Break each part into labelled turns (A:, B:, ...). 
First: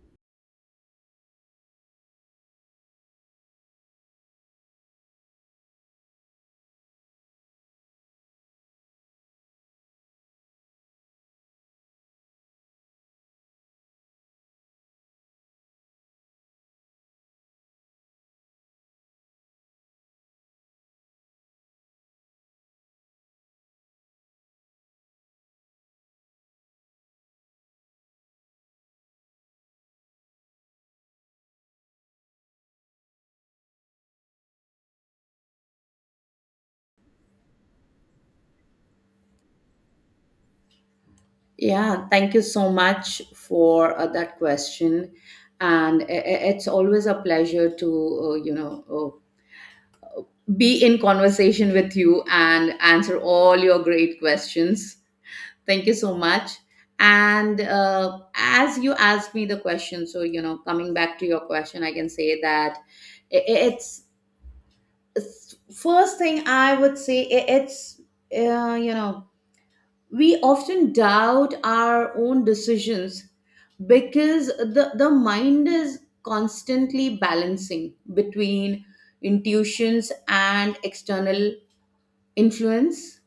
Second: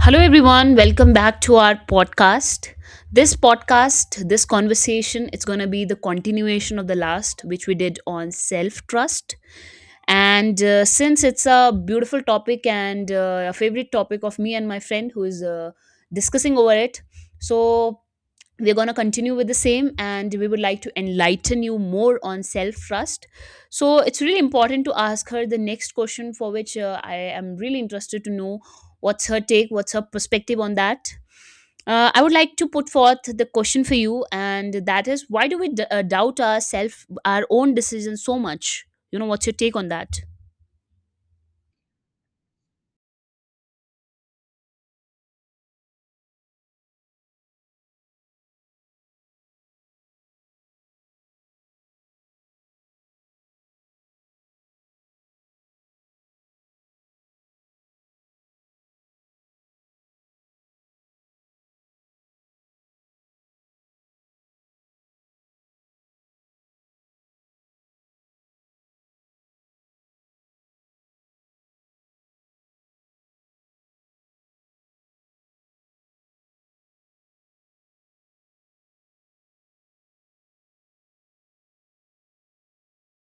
A: Hello, everyone. Welcome back to our podcast. This podcast, this conversation, it's going to be the continuation of the last, which we did on self trust. And since it's a beautiful topic and a favorite topic of me and my friend who is discussing over it, so we're going to continue with the same, and we would like to enlighten you more on self trust. So it's really important to ask her the next question, for which I am really interested to know. What's her take? What's her perspective on that? I would like to put forth the question for you, and that is why do we doubt ourselves, our own decisions so much? You know, what's your take on that?
B: Yeah, thank you so much for that question. It's always a pleasure to, be in conversation with you and answer all your great questions. Thank you so much. And as you asked me the question, coming back to your question, I can say that I- it's first thing I would say, uh, you know, we often doubt our own decisions because the mind is constantly balancing between intuitions and external influence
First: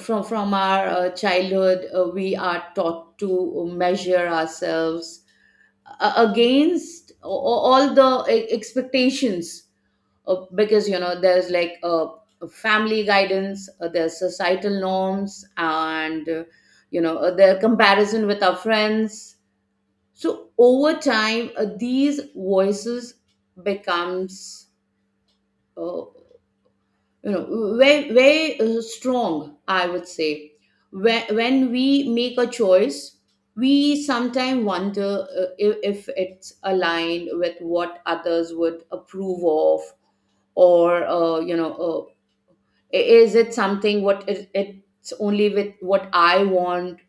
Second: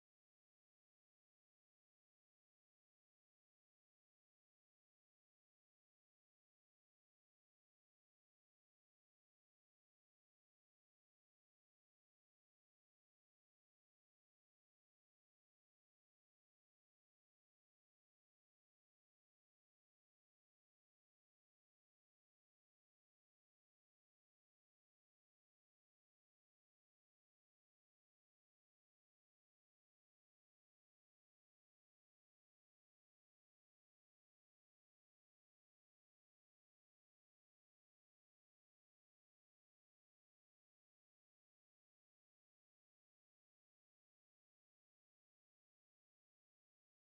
B: from our childhood. We are taught to measure ourselves against all the expectations, because there's like family guidance, there's societal norms, and their comparison with our friends. So over time, these voices becomes uh, Very strong, I would say, when we make a choice, we sometimes wonder if, it's aligned with what others would approve of, or is it something, what is it's only with what I want,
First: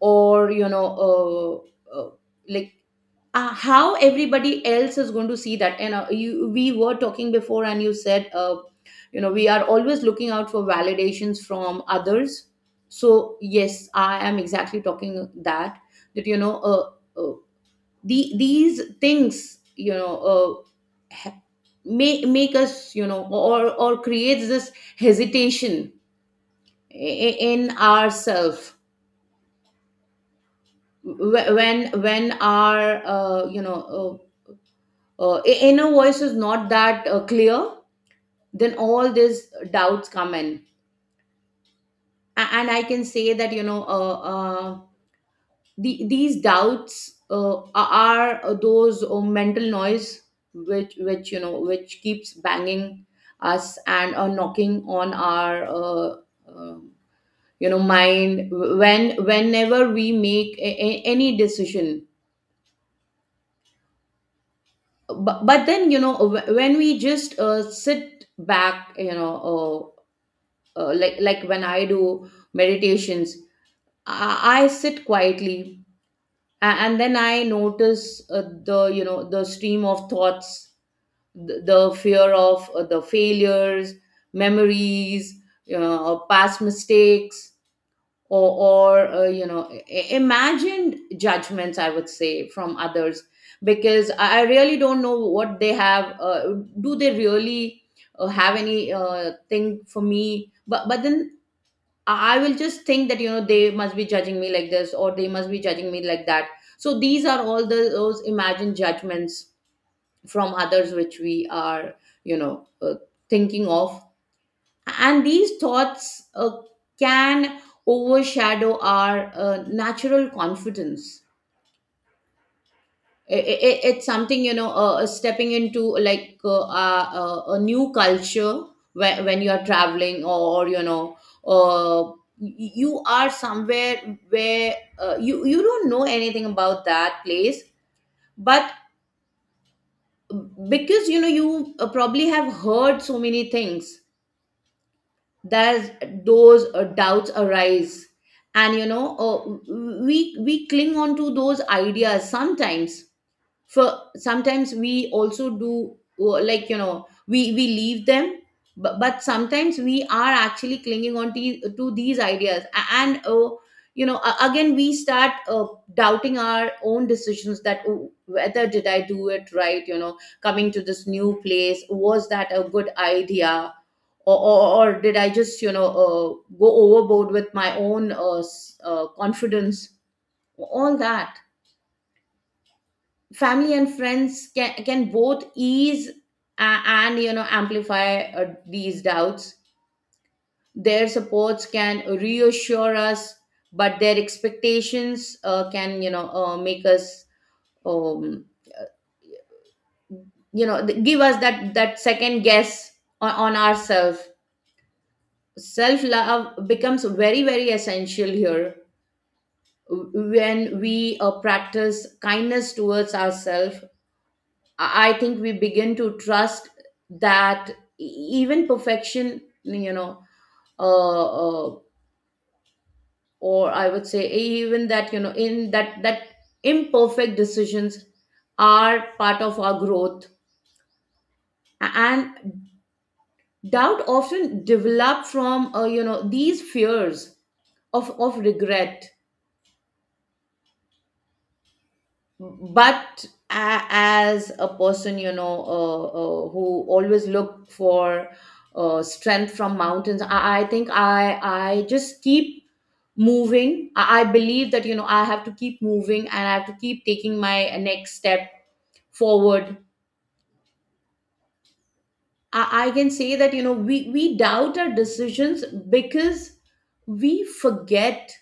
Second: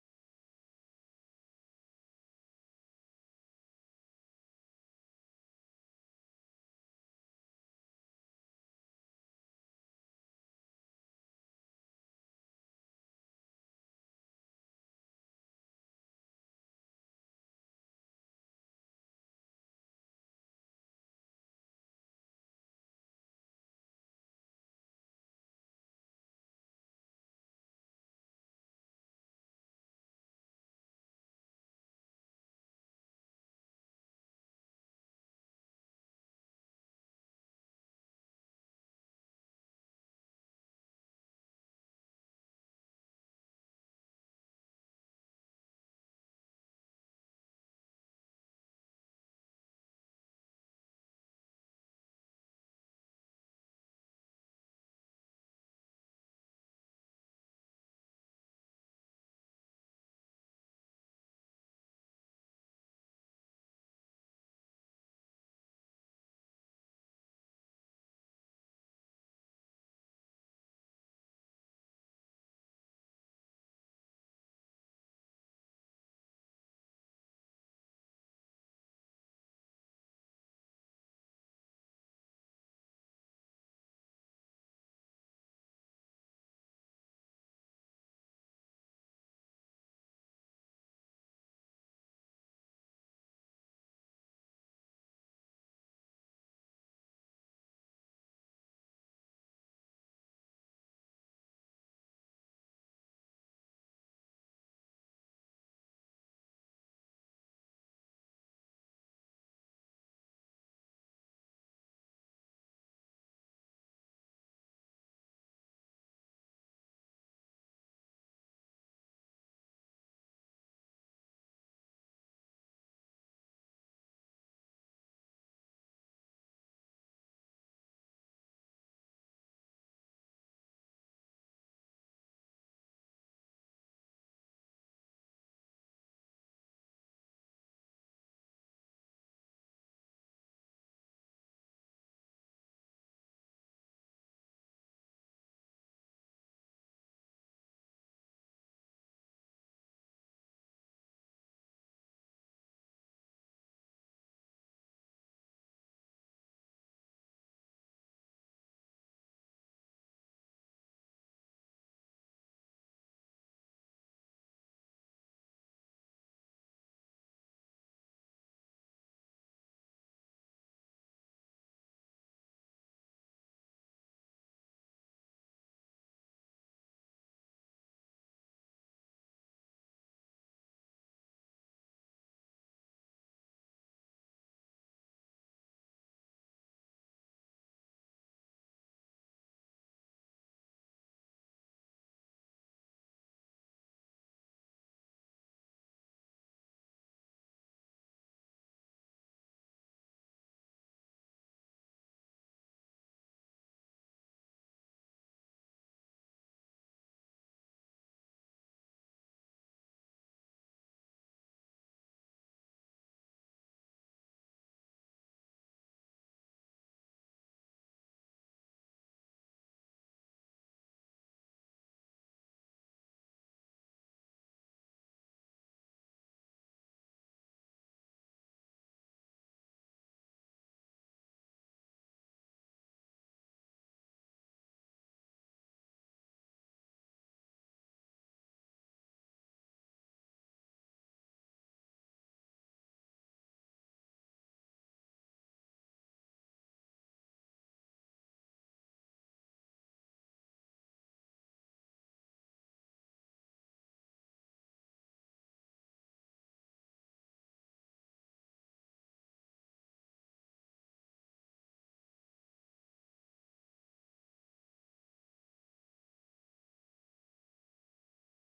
B: or uh, uh, like how everybody else is going to see that? And you, we were talking before, and you said, we are always looking out for validations from others. So yes, I am exactly talking that uh, these things. Uh, ha- make us or creates this hesitation in ourself. When our inner voice is not that clear, then all these doubts come in. And I can say that these doubts are those mental noise which keeps banging us and knocking on our uh, mind whenever we make any decision. But, then, when we just sit back, like when I do meditations, I sit quietly, and, then I notice the you know the stream of thoughts, the fear of the failures, memories, past mistakes, or imagined judgments, I would say, from others. Because I really don't know what they have, do they really have any thing for me? But then I will just think that they must be judging me like this, or they must be judging me like that. So these are all the those imagined judgments from others which we are, you know uh, thinking of. And these thoughts can overshadow our natural confidence. It's something, stepping into like a new culture, when you are traveling, or uh, you are somewhere where you don't know anything about that place. But because you probably have heard so many things, there's those doubts arise. And we cling on to those ideas sometimes. For sometimes we also do, we leave them. But, sometimes we are actually clinging on to these ideas. And again we start doubting our own decisions, that, "Oh, whether did I do it right? You know, coming to this new place, was that a good idea, or, or did I just, go overboard with my own confidence?" All that, family and friends can both ease and, amplify these doubts. Their supports can reassure us, but their expectations can, make us, um, give us that second guess on ourselves. Self love becomes very very essential here. When we practice kindness towards ourselves, I think we begin to trust that e- even perfection, uh, uh, or I would say even that, you know, in that that imperfect decisions are part of our growth, and doubt often develop from these fears of regret. But as a person, who always look for strength from mountains, I think I just keep moving. I believe that, I have to keep moving, and I have to keep taking my next step forward. I can say that, we doubt our decisions because we forget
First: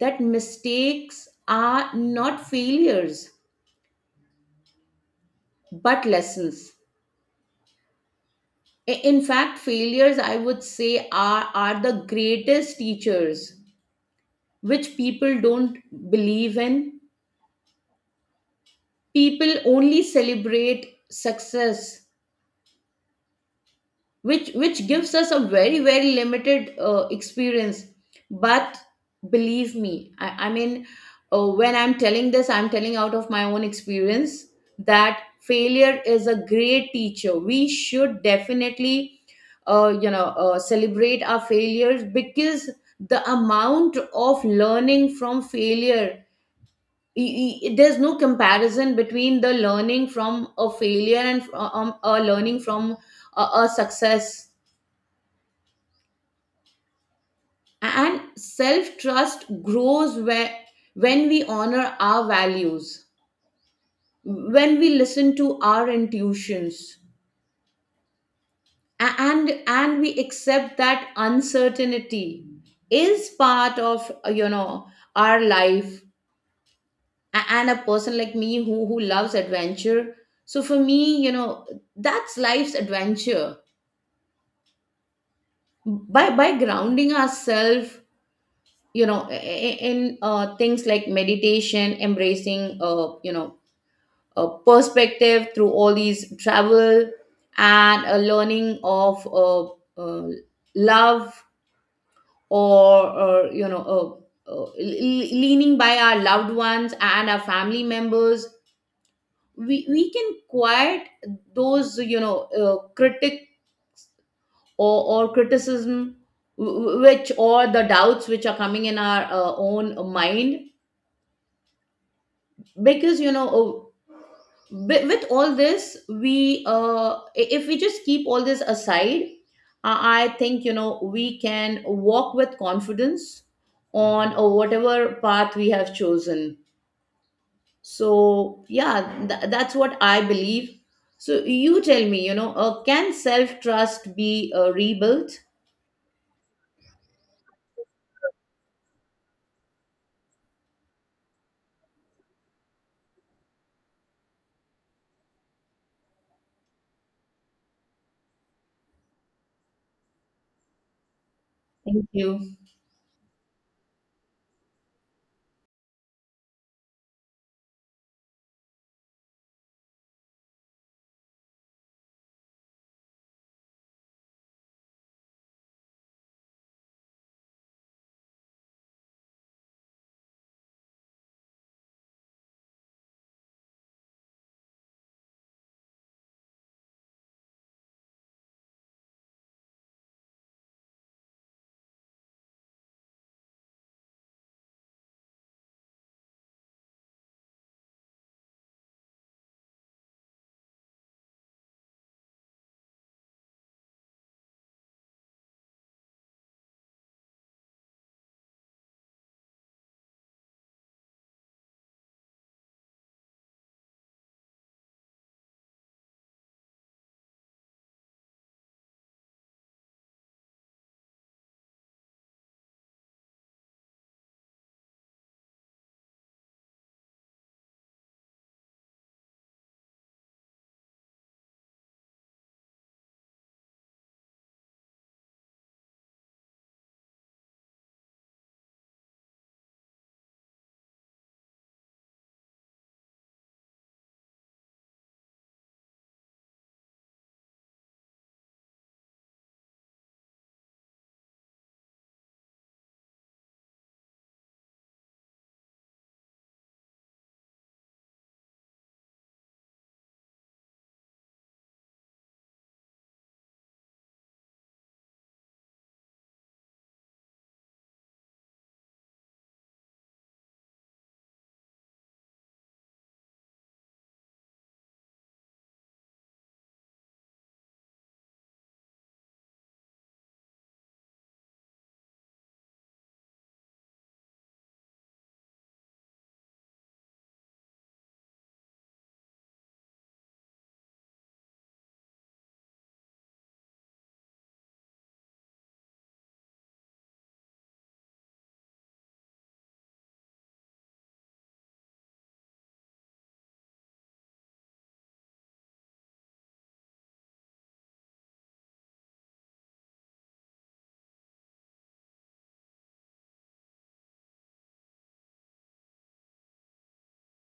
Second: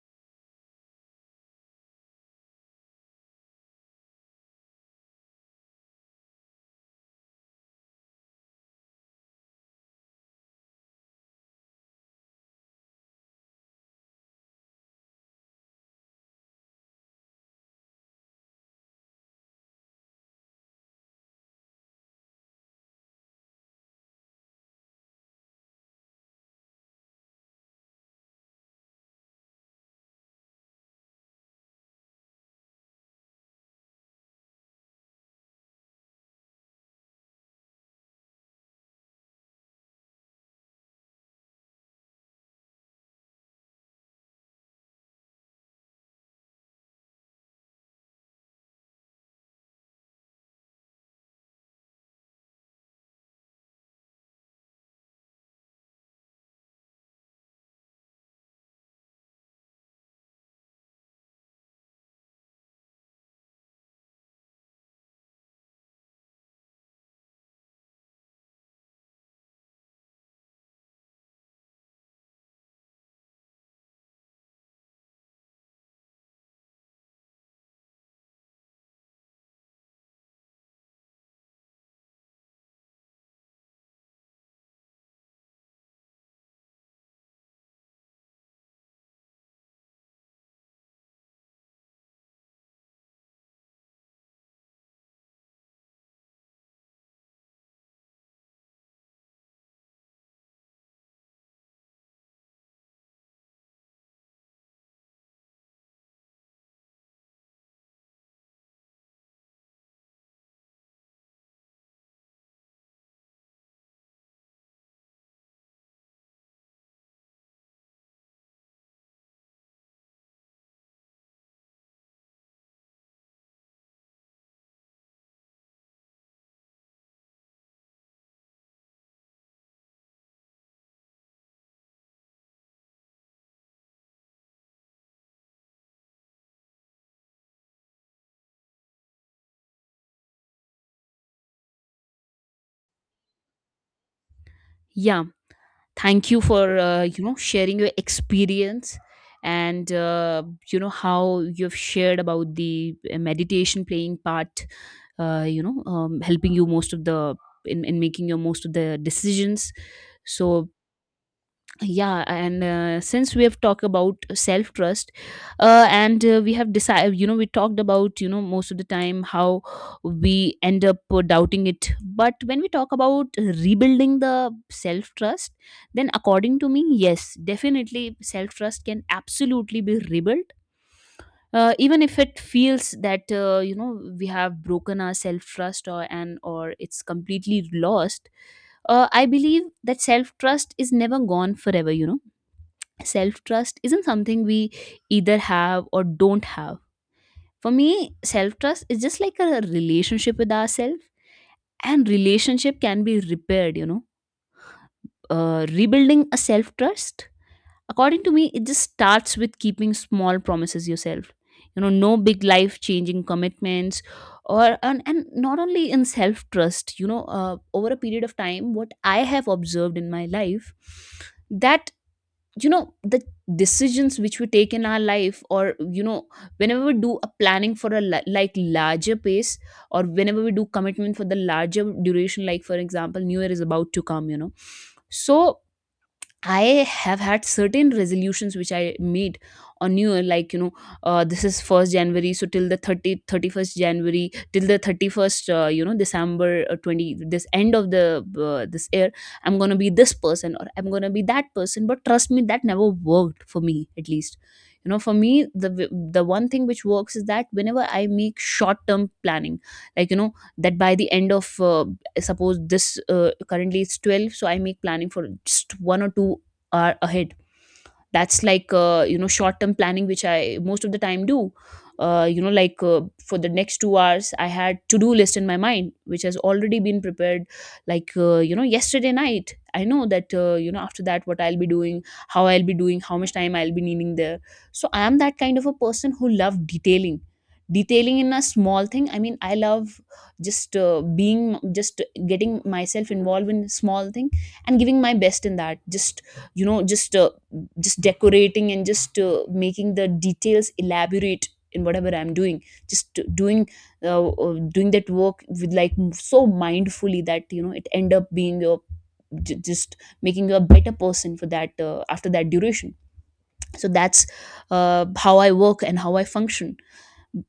B: that mistakes are not failures but lessons. In fact, failures, I would say, are the greatest teachers, which people don't believe in. People only celebrate success, which gives us a very very limited experience. But believe me, I mean, when I'm telling this, I'm telling out of my own experience that failure is a great teacher. We should definitely, celebrate our failures, because the amount of learning from failure, there's no comparison between the learning from a failure and a learning from a success. And self trust grows where, when we honor our values, when we listen to our intuitions, and we accept that uncertainty is part of, our life. And a person like me who loves adventure. So for me, that's life's adventure. By grounding ourselves, in things like meditation, embracing, perspective through all these travel, and a learning of uh, love, or, leaning by our loved ones and our family members, we can quiet those, critic, or criticism, w- w- which or the doubts which are coming in our own mind. Because with all this we, if we just keep all this aside, I think, we can walk with confidence on whatever path we have chosen. So yeah, that's what I believe. So you tell me, can self trust be
A: Yeah,
B: rebuilt?
A: thank you for you know sharing your experience, and you know how you've shared about the meditation playing part. Helping you most of the, in making your most of the decisions. So
B: Thank
A: yeah,
B: you.
A: and since we have talked about self trust and we have decided, you know, we talked about, you know, most of the time how we end up doubting it. But when we talk about rebuilding the self trust, then according to me, yes, definitely self trust can absolutely be rebuilt. Even if it feels that you know we have broken our self trust, or and or it's completely lost. I believe that self trust is never gone forever, you know. Self trust isn't something we either have or don't have. For me, self trust is just like a relationship with ourselves, and relationship can be repaired, you know. Rebuilding a self trust, according to me, it just starts with keeping small promises yourself. You know, no big life changing commitments, or and not only in self trust, you know, over a period of time, what I have observed in my life, that you know the decisions which we take in our life, or you know whenever we do a planning for a like larger pace, or whenever we do commitment for the larger duration, like for example, new year is about to come, you know. So I have had certain resolutions which I made on New Year, like, you know, this is 1st January, so till the 31st January, till the 31st, December 20, this end of the, this year, I'm going to be this person or I'm going to be that person. But trust me, that never worked for me, at least. You know, for me, the one thing which works is that whenever I make short term planning, like you know, that by the end of suppose this currently it's 12, so I make planning for just 1 or 2 hour ahead. That's like, you know short term planning which I most of the time do. You know, like for the next 2 hours, I had to do list in my mind which has already been prepared. Like, you know, yesterday night I know that, you know, after that what I'll be doing, how I'll be doing, how much time I'll be needing there. So I am that kind of a person who love detailing. Detailing in a small thing, I mean, I love just being, just getting myself involved in small thing, and giving my best in that. Just you know, just decorating and just making the details elaborate in whatever I'm doing. Just doing, doing that work with like so mindfully that you know it end up being a just making you a better person for that, after that duration. So that's how I work and how I function.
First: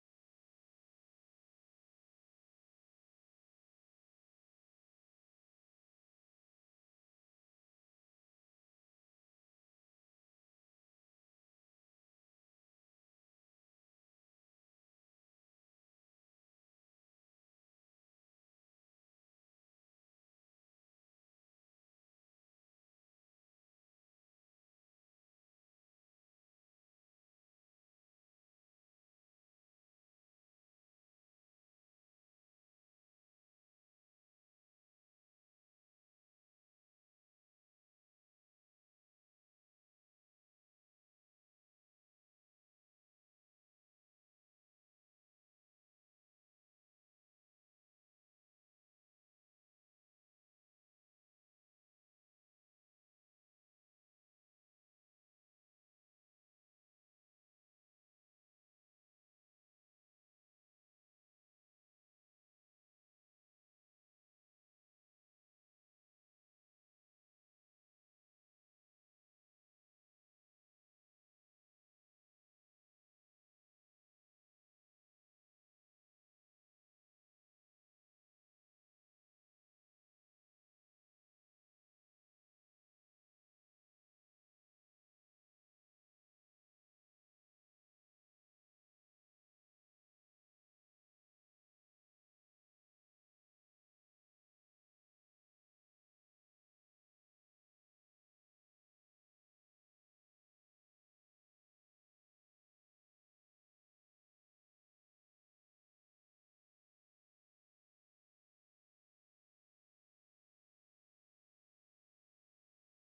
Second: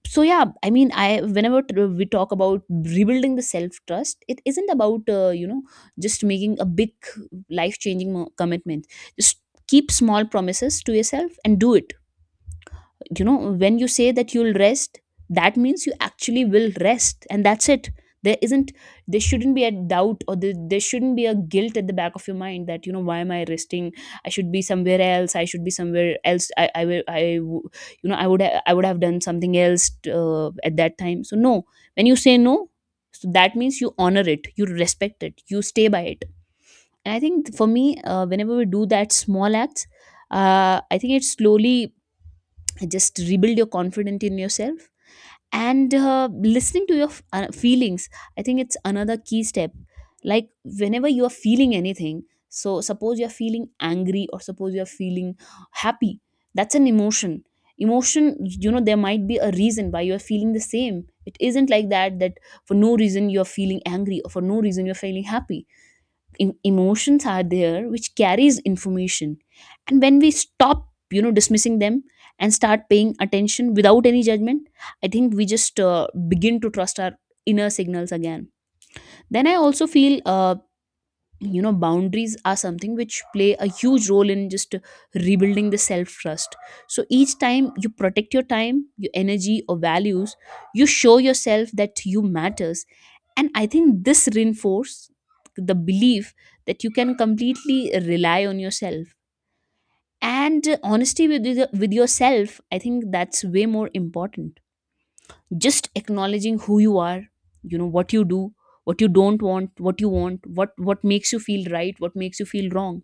A: So yeah, I mean, we talk about rebuilding the self trust. It isn't about you know just making a big life changing commitment. Just keep small promises to yourself and do it, you know. When you say that you'll rest, that means you actually will rest, and that's it. there isn't there shouldn't be a doubt, or there shouldn't be a guilt at the back of your mind that you know, why am I resting? I should be somewhere else, I should be somewhere else, I will I w- you know i would I would have done something else at that time. So no. When you say no, so that means you honor it, you respect it, you stay by it. And I think for me, whenever we do that small acts, I think it slowly just rebuild your confidence in yourself. And listening to your feelings, I think it's another key step. Like, whenever you are feeling anything, so suppose you are feeling angry, or suppose you are feeling happy, that's an emotion. Emotion, you know, there might be a reason why you are feeling the same. It isn't like that that for no reason you are feeling angry, or for no reason you are feeling happy. Emotions are there which carries information, and when we stop, you know, dismissing them, and start paying attention without any judgment, I think we just begin to trust our inner signals again. Then I also feel, you know, boundaries are something which play a huge role in just rebuilding the self trust. So each time you protect your time, your energy or values, you show yourself that you matters, and I think this reinforces the belief that you can completely rely on yourself. And honesty with, with yourself, I think that's way more important. Just acknowledging who you are, you know, what you do, what you don't want, what you want, what makes you feel right, what makes you feel wrong,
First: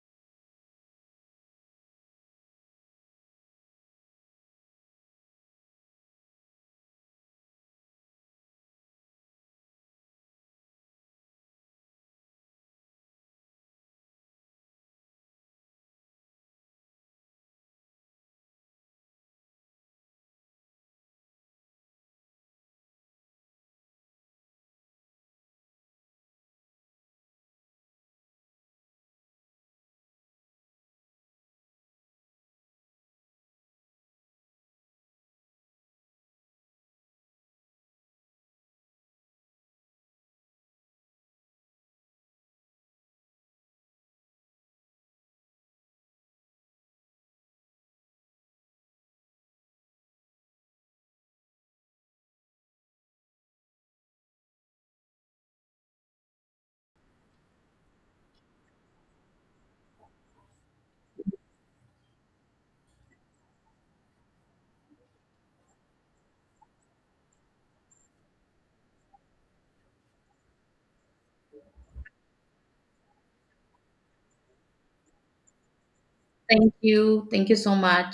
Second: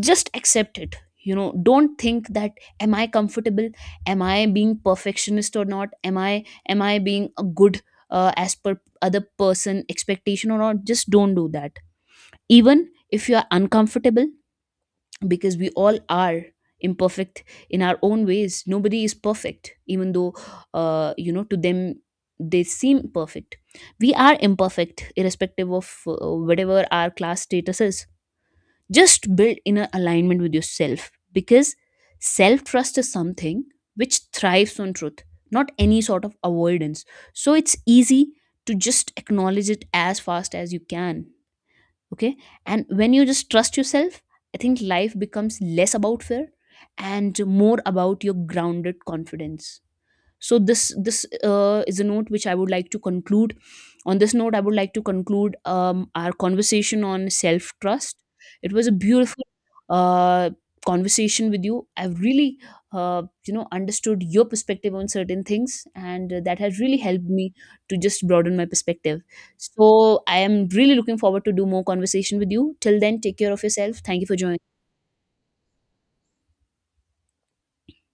A: just accept it. You know, don't think that. Am I comfortable? Am I being perfectionist or not? Am I being a good, as per other person expectation or not? Just don't do that, even if you are uncomfortable. Because we all are imperfect in our own ways. Nobody is perfect, even though, you know, to them they seem perfect. We are imperfect irrespective of whatever our class status is. Just build inner alignment with yourself, because self trust is something which thrives on truth, not any sort of avoidance. So it's easy to just acknowledge it as fast as you can, okay. And when you just trust yourself, I think life becomes less about fear and more about your grounded confidence. So this is a note which I would like to conclude. On this note, I would like to conclude our conversation on self trust. It was a beautiful uh, conversation with you. I've really you know understood your perspective on certain things, and that has really helped me to just broaden my perspective. So I am really looking forward to do more conversation with you. Till then, take care of yourself. Thank you for joining.
B: Thank you so much.